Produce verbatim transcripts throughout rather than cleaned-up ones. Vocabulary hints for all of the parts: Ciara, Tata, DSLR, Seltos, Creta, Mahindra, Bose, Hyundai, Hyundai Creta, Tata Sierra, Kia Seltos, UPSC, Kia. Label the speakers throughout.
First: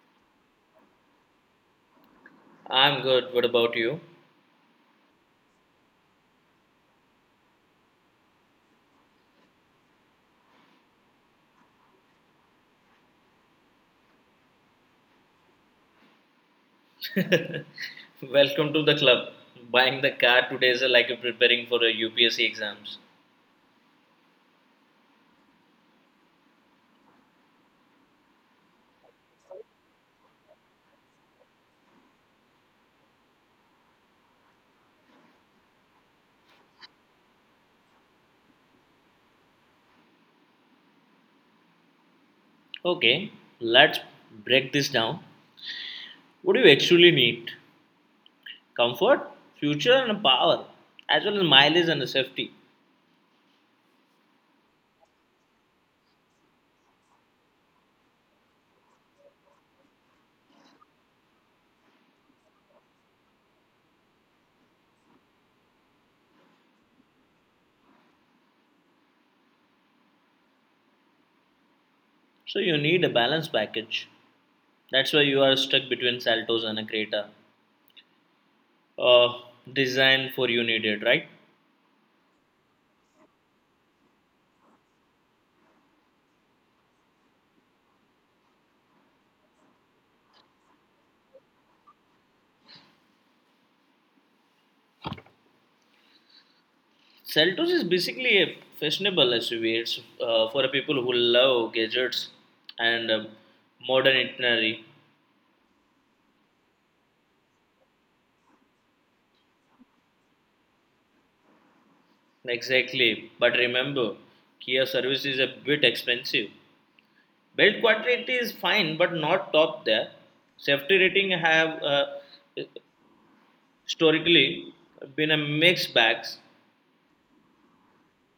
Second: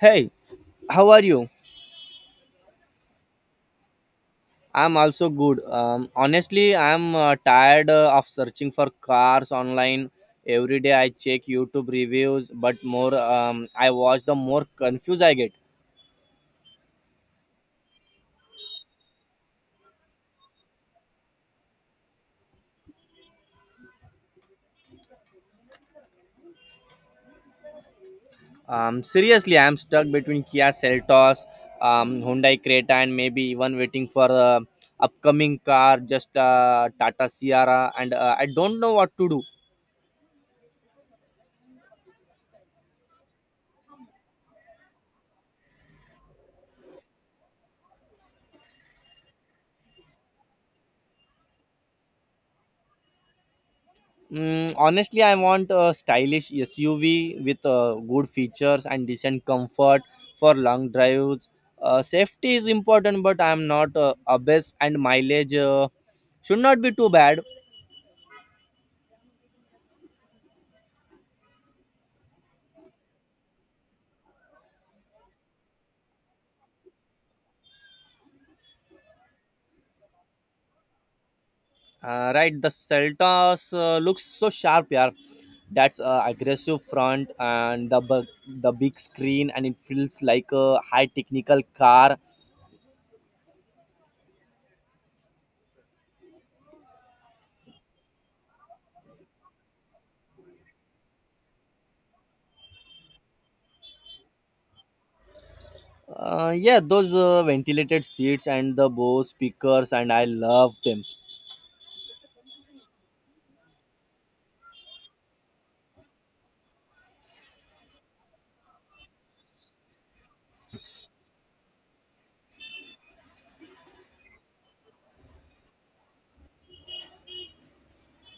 Speaker 1: Hey, how are you?
Speaker 2: I'm good. What about you?
Speaker 1: I'm also good. Um, honestly, I'm uh, tired uh, of searching for cars online. Every day I check YouTube reviews, but more um, I watch, the more confused I get.
Speaker 2: Welcome to the club. Buying the car today is like preparing for a U P S C exams.
Speaker 1: Um, seriously, I'm stuck between Kia Seltos, um, Hyundai Creta, and maybe even waiting for uh, upcoming car, just uh, Tata Sierra, and uh, I don't know what to do.
Speaker 2: Okay, let's break this down. What do you actually need? Comfort, future, and power, as well as mileage and safety.
Speaker 1: Mm, honestly, I want a stylish S U V with uh, good features and decent comfort for long drives. Uh, safety is important, but I am not uh, obese, and mileage uh, should not be too bad.
Speaker 2: So you need a balanced package. That's why you are stuck between Saltos and a Creta. Uh, design for you needed, right?
Speaker 1: Uh, right, the Celtas uh, looks so sharp, yeah. That's uh, aggressive front and the bu- the big screen, and it feels like a high technical car.
Speaker 2: Seltos is basically a fashionable S U V. It's uh, for people who love gadgets and um, modern itinerary.
Speaker 1: Uh, yeah, those uh, ventilated seats and the Bose speakers, and I love them.
Speaker 2: Exactly. But remember, Kia service is a bit expensive. Build quality is fine, but not top there. Safety rating have uh, historically been a mixed bags.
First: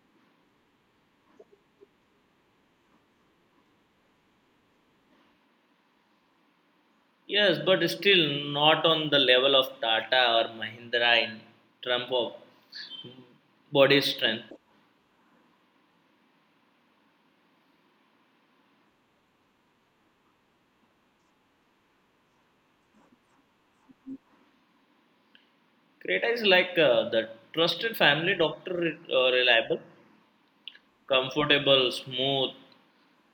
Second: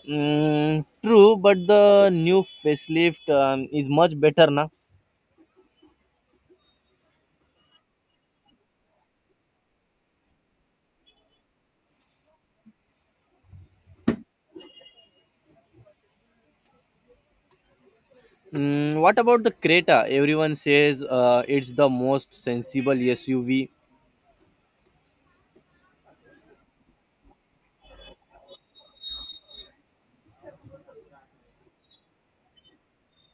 Speaker 1: Mm, true, but the new facelift um, is much better now.
Speaker 2: Yes, but still not on the level of Tata or Mahindra in terms of body strength.
Speaker 1: Mm, what about the Creta? Everyone says uh, it's the most sensible S U V.
Speaker 2: Creta is like uh, the trusted family doctor, uh, reliable, comfortable, smooth.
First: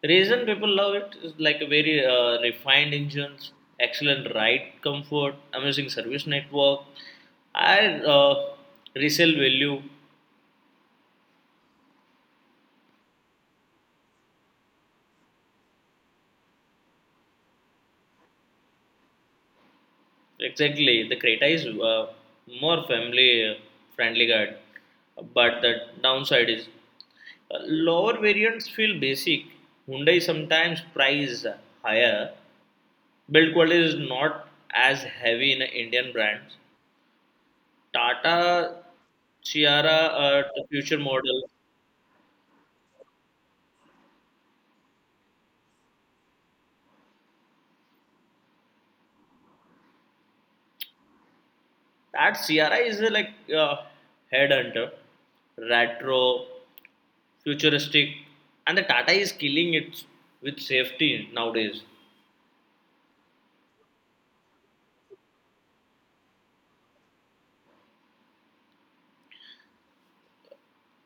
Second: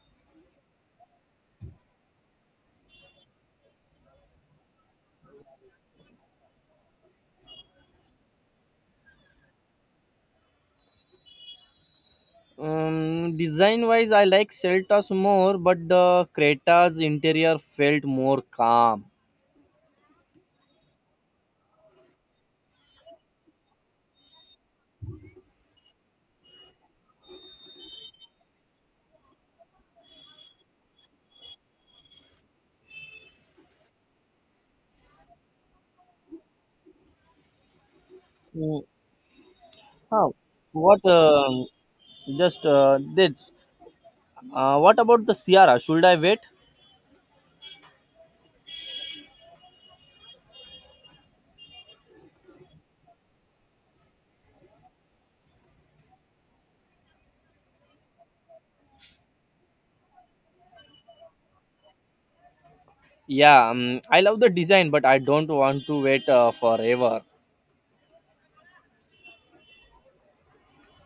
Speaker 2: Reason people love it is like a very uh, refined engines, excellent ride comfort, amazing service network, and uh, resale value.
Speaker 1: Um, design wise, I like Celtas more, but the Creta's interior felt more calm.
Speaker 2: Exactly, the Creta is uh, more family friendly guide, but the downside is uh, lower variants feel basic. Hyundai sometimes price higher. Build quality is not as heavy in Indian brands.
Speaker 1: Mm,
Speaker 2: Tata Ciara,
Speaker 1: huh.
Speaker 2: uh, the future
Speaker 1: What?
Speaker 2: model.
Speaker 1: Um just uh, This. Uh, what about the Sierra? Should I wait?
Speaker 2: That Ciara is uh, like uh, headhunter, retro, futuristic, and the Tata is killing it with safety nowadays.
Speaker 1: Yeah, um, I love the design, but I don't want to wait uh, forever.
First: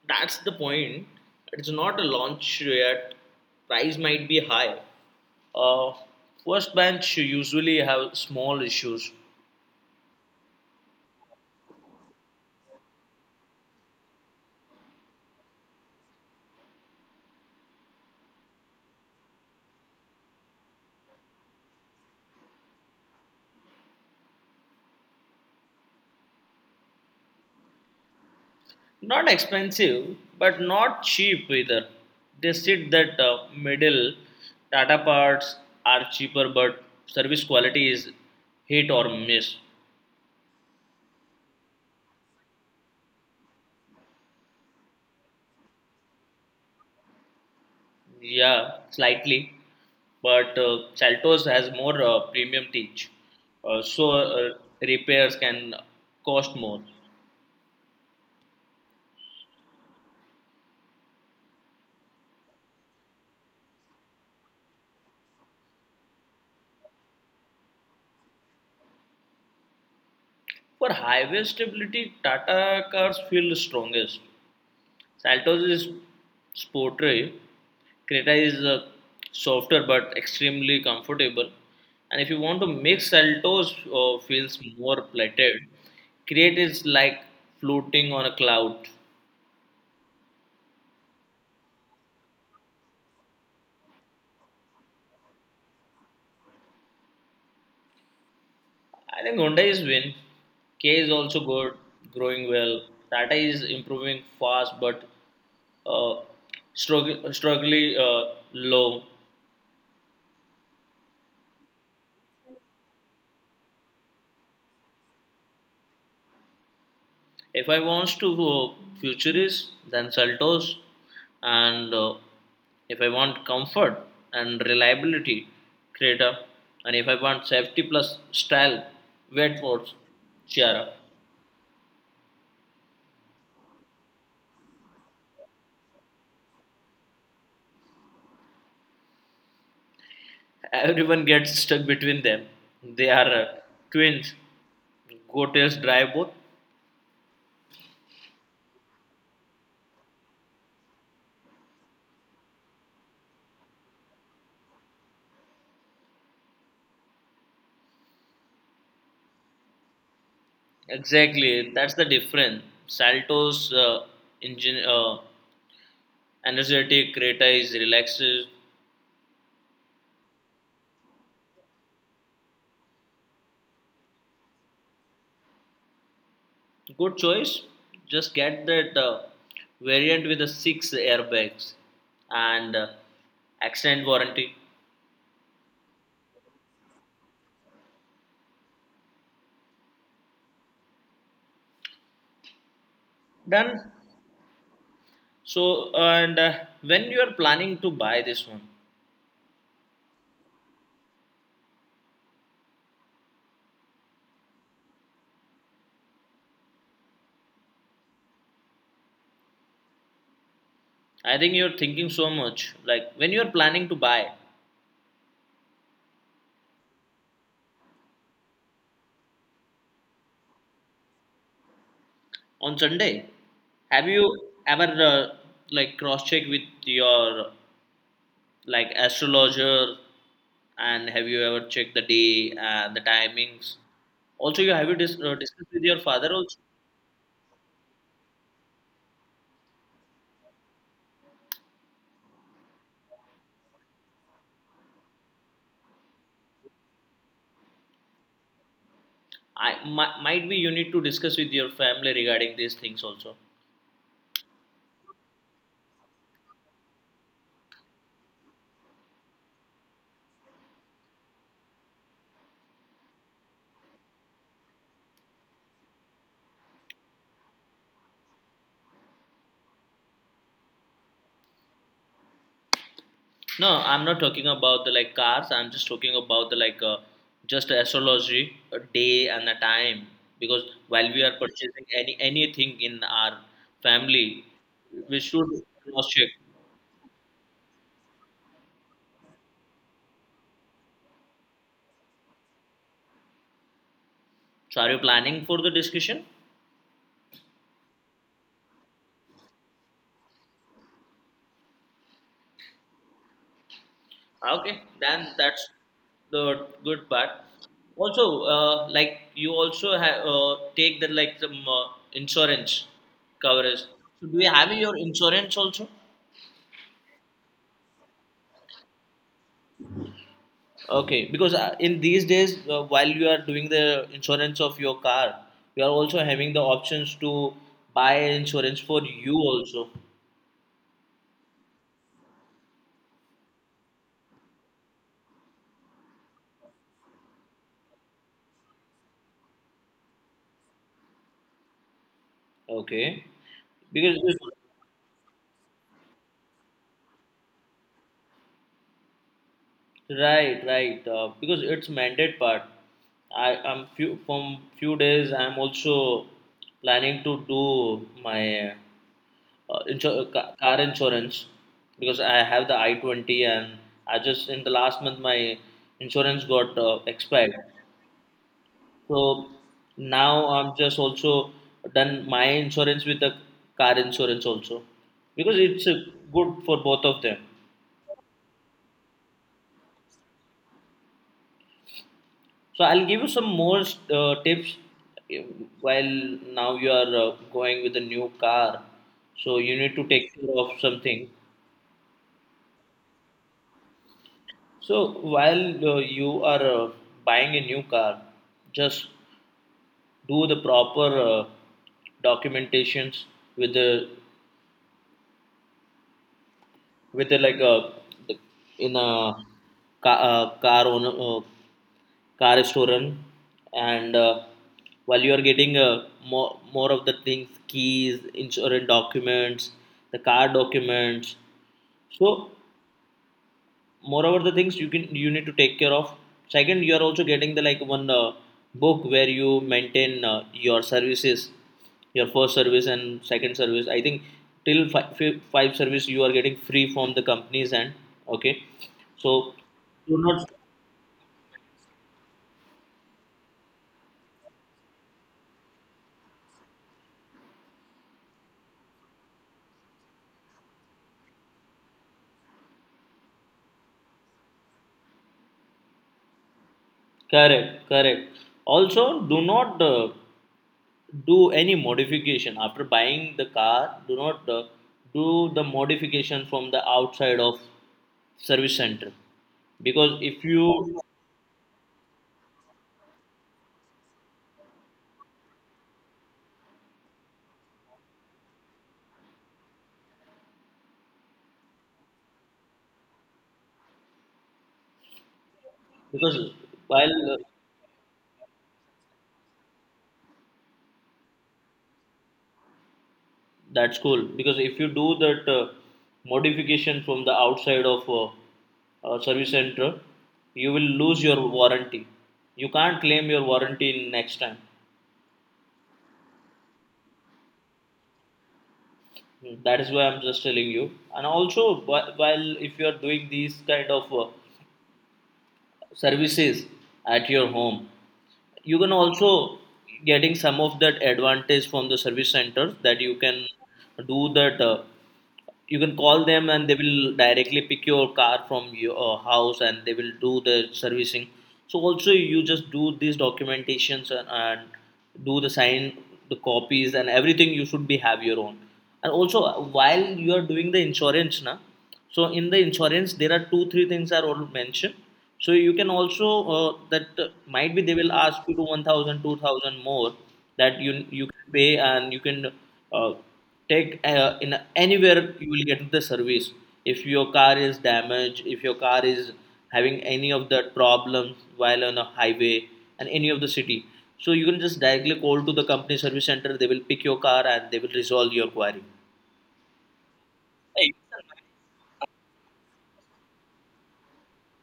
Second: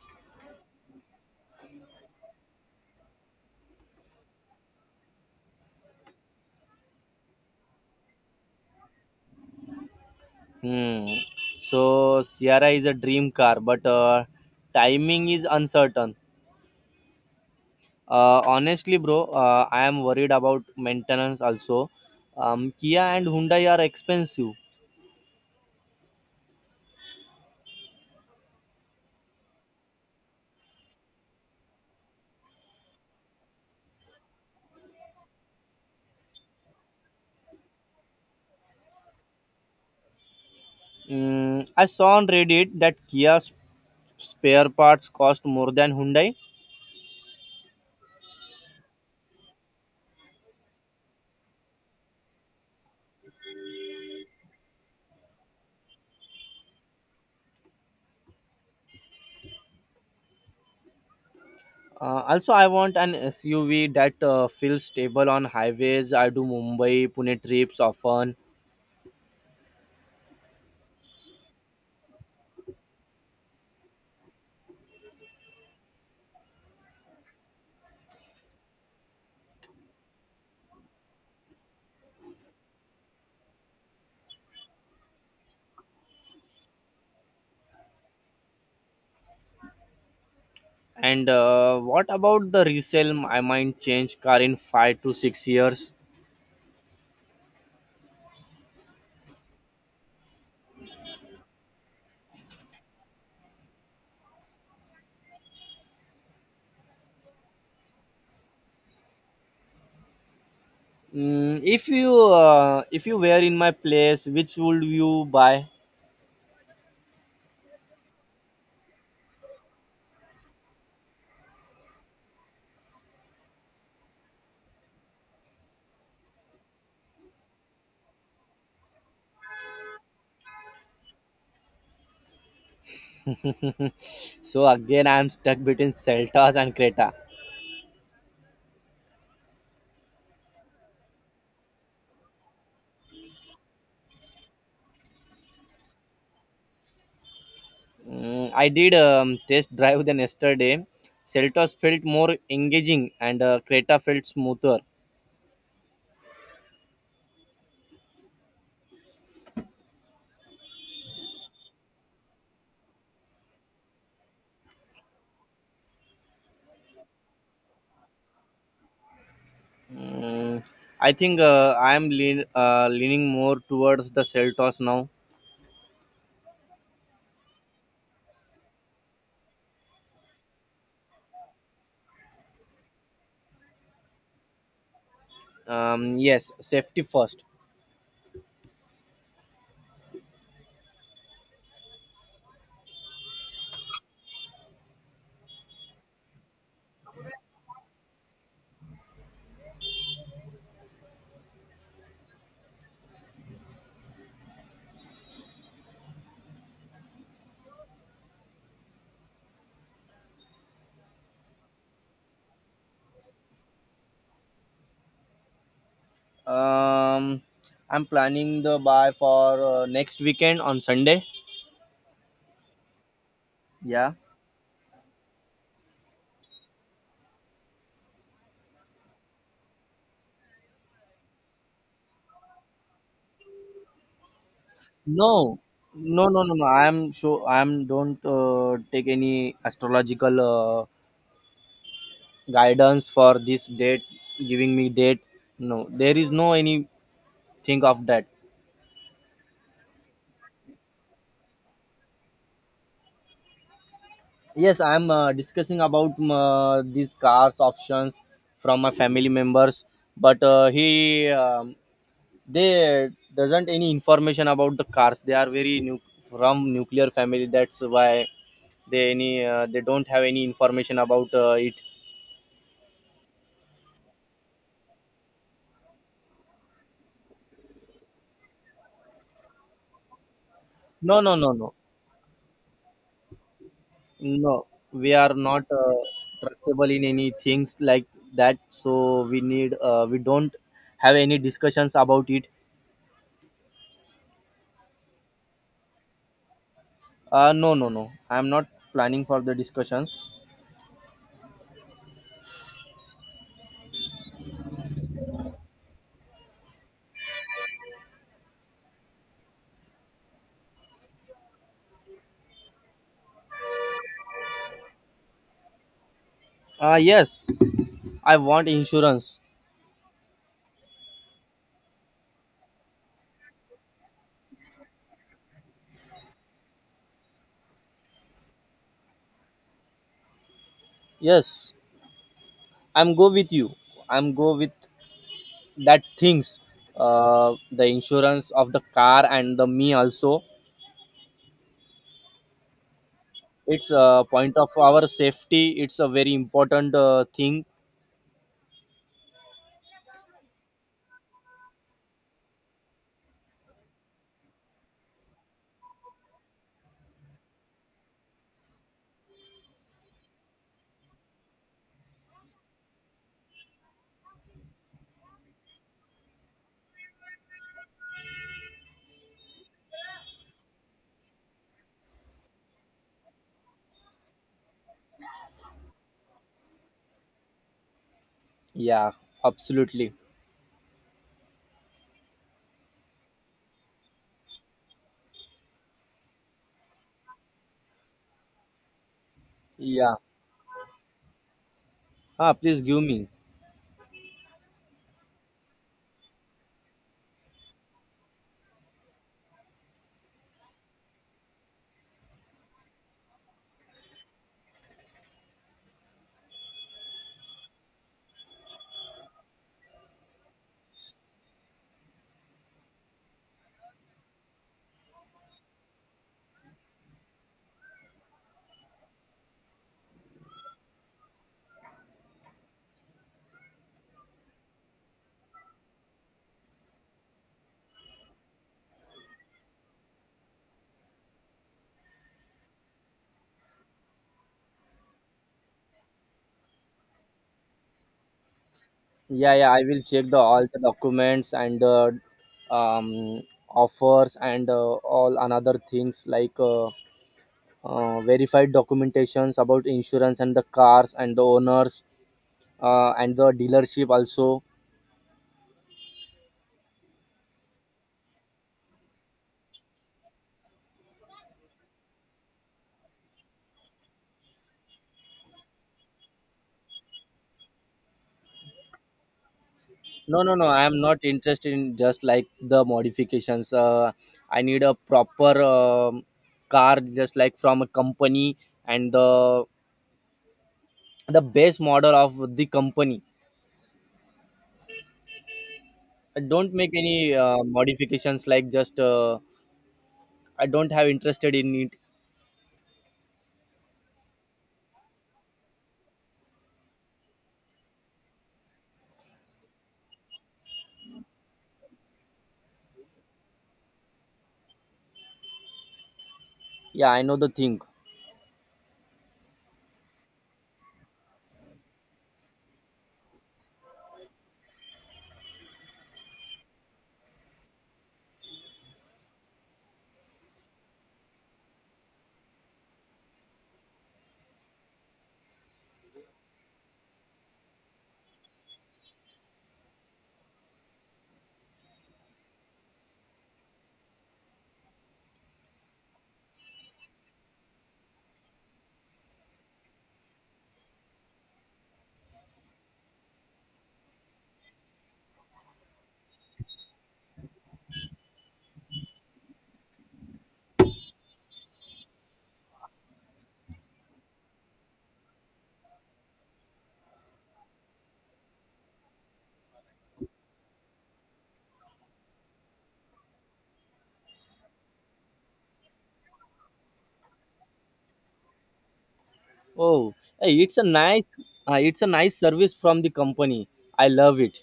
Speaker 2: That's the point. It's not a launch yet. Price might be high. Uh, first bench usually have small issues.
Speaker 1: Hmm. So Sierra is a dream car, but uh, timing is uncertain. Uh, honestly, bro, uh, I am worried about maintenance also. Um, Kia and Hyundai are expensive.
Speaker 2: Not expensive, but not cheap either. They said that uh, middle Tata parts are cheaper, but service quality is hit or miss.
Speaker 1: Mm, I saw on Reddit that Kia's spare parts cost more than Hyundai.
Speaker 2: Yeah, slightly. But uh, Saltos has more uh, premium teach, uh, so uh, repairs can cost more.
Speaker 1: Uh, also, I want an S U V that uh, feels stable on highways. I do Mumbai Pune trips often.
Speaker 2: For highway stability, Tata cars feel strongest. Saltos is sporty, Creta is uh, softer but extremely comfortable. And if you want to make Saltos uh, feels more plated, Crete is like floating on a cloud.
Speaker 1: And uh, what about the resale? I might change car in five to six years.
Speaker 2: I think Hyundai is win. K is also good, growing well. Tata is improving fast but uh, strugg- struggling uh, low.
Speaker 1: Mm, if you uh, if you were in my place, which would you buy?
Speaker 2: If I wants to go futurist, then Seltos, and uh, if I want comfort and reliability, Creta, and if I want safety plus style, Wetworth, Chiara.
Speaker 1: So again, I'm stuck between Celtas and Creta.
Speaker 2: Everyone gets stuck between them. They are uh, twins. Gotails drive both.
Speaker 1: Mm, I did um, test drive then yesterday. Celtas felt more engaging and uh, Creta felt smoother.
Speaker 2: Exactly, that's the difference. Salto's uh, engine, uh, energetic, Creta is relaxed.
Speaker 1: Mm, I think uh, I'm lean, uh, leaning more towards the Celtas now.
Speaker 2: Good choice. Just get that uh, variant with the six airbags and uh, accident warranty.
Speaker 1: Um, yes, safety first.
Speaker 2: Done. So and uh, when you are planning to buy this one, I think you're thinking so much. Like when you are planning to buy
Speaker 1: Um, I'm planning the buy for uh, next weekend on Sunday.
Speaker 2: on Sunday, have
Speaker 1: Yeah.
Speaker 2: you ever uh, like cross check with your like astrologer and have you ever checked the day and the timings? Also, you have you dis- uh,
Speaker 1: No,
Speaker 2: discussed with your
Speaker 1: no,
Speaker 2: father
Speaker 1: no, no,
Speaker 2: also?
Speaker 1: no. I am sure I am don't uh, take any astrological uh, guidance for this date, giving me date. No, there is no anything of that.
Speaker 2: I mi- might be you need to discuss with your family regarding these things also.
Speaker 1: Yes, I am uh, discussing about um, uh, these cars options from my family members, but uh, he um, they doesn't any information about the cars. They are very nu- from nuclear family. That's why they any uh, they don't have any information about uh, it.
Speaker 2: No, I'm not talking about the like cars. I'm just talking about the like uh, just astrology, a day and a time. Because while
Speaker 1: No,
Speaker 2: we are
Speaker 1: no, no, no.
Speaker 2: purchasing any anything in our family,
Speaker 1: No, we
Speaker 2: we
Speaker 1: are
Speaker 2: should
Speaker 1: not uh,
Speaker 2: cross check.
Speaker 1: trustable in any things like that. So we need, uh, we don't have any discussions about it.
Speaker 2: So are you planning for the discussion?
Speaker 1: Uh, no, no, no. I am not planning for the discussions.
Speaker 2: Okay, then that's the good part. Also, uh, like you also have uh, take the like some uh, insurance coverage. So do you have your insurance also?
Speaker 1: Uh, yes, I want insurance.
Speaker 2: Okay, because uh, in these days, uh, while you are doing the insurance of your car, you are also having the options to buy insurance for you also.
Speaker 1: Yes, I'm go with you. I'm go with that things. Uh, the insurance of the car and the me also.
Speaker 2: Okay,
Speaker 1: It's
Speaker 2: because
Speaker 1: a point of our safety. It's a very important uh, thing.
Speaker 2: Right, right. Uh, because it's mandate part. I am few from few days. I am also planning to do my uh, insur- ca- car insurance because I have the I twenty and I just in the last month my insurance got uh, expired. So now I'm just also done my insurance with the car insurance also because it's uh, good for both of them.
Speaker 1: Yeah, absolutely.
Speaker 2: So I'll give you some more uh, tips uh, while now you are uh, going with a new car. So you need to
Speaker 1: Yeah.
Speaker 2: take care of something.
Speaker 1: Ah, please give me.
Speaker 2: So while uh, you are uh, buying a new car, just do the proper uh, documentations with the with the like a the, in a car uh, car owner uh, car restaurant and uh, while you are getting uh, more, more of the things, keys, insurance documents, the car documents, so moreover the things you can you need to take care of. Second, you are also getting the like one uh, book where you maintain uh, your services, your first service and second service. I think till five, five service you are getting free from the companies. And okay, so
Speaker 1: Yeah, yeah, I will
Speaker 2: do
Speaker 1: check the
Speaker 2: not.
Speaker 1: all the documents and uh, um, offers and uh, all another things like uh, uh, verified documentations about insurance and the cars and the owners uh, and the dealership also.
Speaker 2: Correct, correct. Also, do not uh, do any modification after buying the car. Do not uh, do the modification from the outside of service center because
Speaker 1: No,
Speaker 2: if
Speaker 1: no, no. I am
Speaker 2: you
Speaker 1: not interested in just like the modifications. Uh, I need a proper um car, just like from a company and the the base model of the company. I
Speaker 2: because
Speaker 1: don't make
Speaker 2: while
Speaker 1: any
Speaker 2: uh,
Speaker 1: uh, modifications like just uh, I don't have interested in it.
Speaker 2: that's cool because if you do that uh, modification from the outside of uh, uh, service center, you will lose your warranty. You can't claim your warranty next time.
Speaker 1: Yeah, I know the thing.
Speaker 2: Mm, that is why I'm just telling you. And also, whi- while if you are doing these kind of uh, services at your home, you can also getting some of that advantage from the service centers that you can do that. Uh, you can call them and they will directly pick your car from your uh, house and they will do the servicing. So also you just do these documentations and, and do the sign the copies and everything you should be have your own. And also uh, while you are doing the insurance na, so in the insurance there are two three things are all mentioned, so you can also uh, that uh, might be they will ask you to one thousand two thousand more, that you you pay and you can uh, take uh, in anywhere you will get the service. If your car is damaged, if your car is having any of the problems while on a highway and any of the city, so you can just directly call to the company service center. They will pick your car and they will resolve your query.
Speaker 1: Oh, hey, it's a nice uh, it's a nice service from the company. I love it.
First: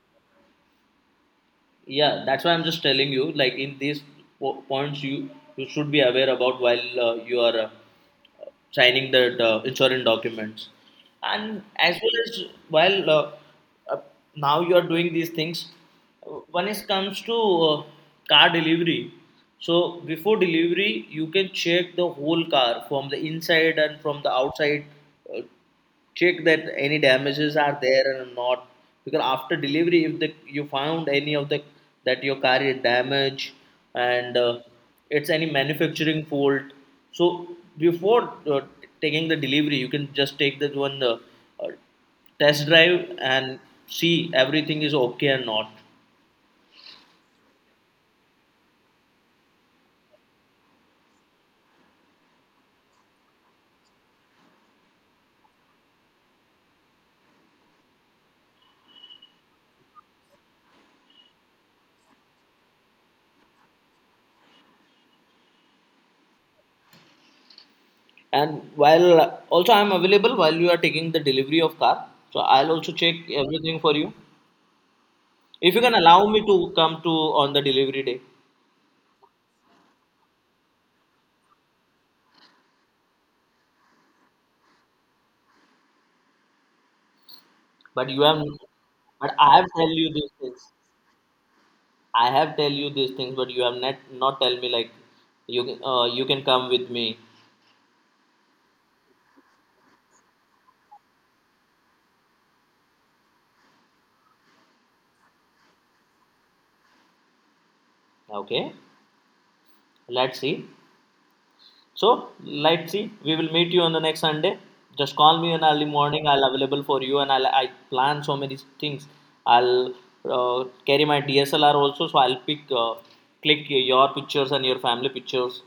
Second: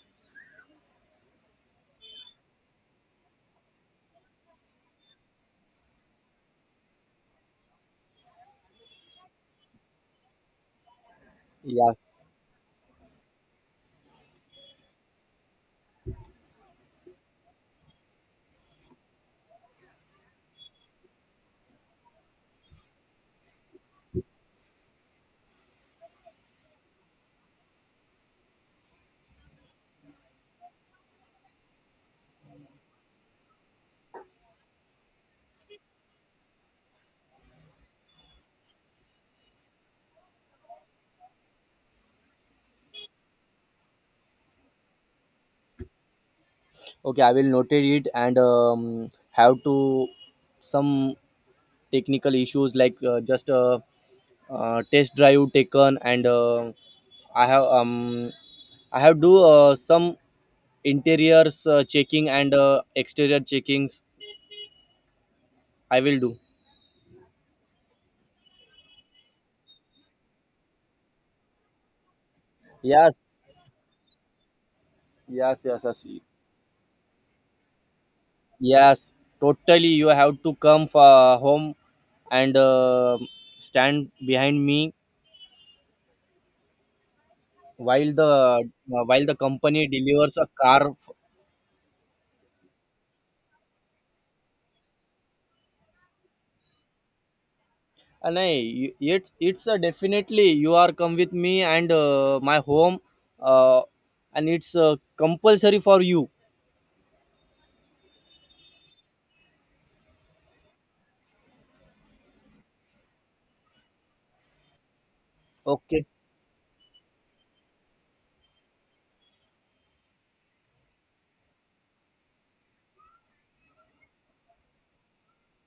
Speaker 2: Yeah, that's why I'm just telling you like in these po- points you you should be aware about while uh, you are uh, signing the uh, insurance documents and
Speaker 1: Yeah.
Speaker 2: as well as while uh, uh, now you are doing these things. Uh, when it comes to uh, car delivery, so before delivery you can check the whole car from the inside and from the outside. uh, Check that any damages are there or not, because after delivery if the you found any of the that your car is damaged and uh, it's any manufacturing fault. So before uh, taking the delivery you can just take that one uh, uh, test drive and see everything is okay or not.
Speaker 1: Okay, I will notate it and um, have to some technical issues like uh, just a uh, test drive taken and uh, I have um I have do uh, some interiors uh, checking and uh, exterior checkings. I will do.
Speaker 2: And while uh, also I'm available while you are taking the delivery of car, so I'll also check
Speaker 1: Yes,
Speaker 2: everything for you,
Speaker 1: yes,
Speaker 2: if you
Speaker 1: yes,
Speaker 2: can
Speaker 1: yes,
Speaker 2: allow me to come to on the delivery day.
Speaker 1: yes. Totally, you have to come for home and uh, stand behind me
Speaker 2: But
Speaker 1: while
Speaker 2: you
Speaker 1: the
Speaker 2: have,
Speaker 1: uh, while
Speaker 2: but
Speaker 1: the
Speaker 2: I have
Speaker 1: company
Speaker 2: tell you these
Speaker 1: delivers a
Speaker 2: things.
Speaker 1: car.
Speaker 2: I have tell you these things, but you have not not tell me like you can uh, you can come with me.
Speaker 1: And I, it's it's a definitely you are come with me and uh, my home, uh, and it's uh, compulsory for you.
Speaker 2: Okay, let's see. So let's see. We will meet you on the next Sunday. Just call me in early
Speaker 1: Okay,
Speaker 2: morning. I'll available for you, and I'll I plan so many things. I'll uh, carry my D S L R also, so I'll pick uh, click your pictures and your family pictures.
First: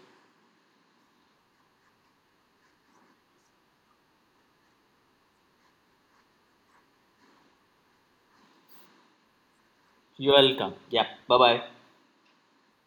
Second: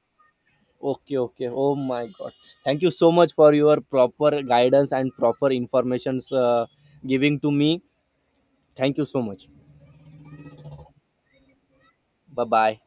Speaker 1: okay, okay. Oh my God! Thank you so much for your proper guidance and proper informations uh, giving to me. Thank you so much.
Speaker 2: You're welcome. Yeah. Bye bye.
Speaker 1: Bye bye.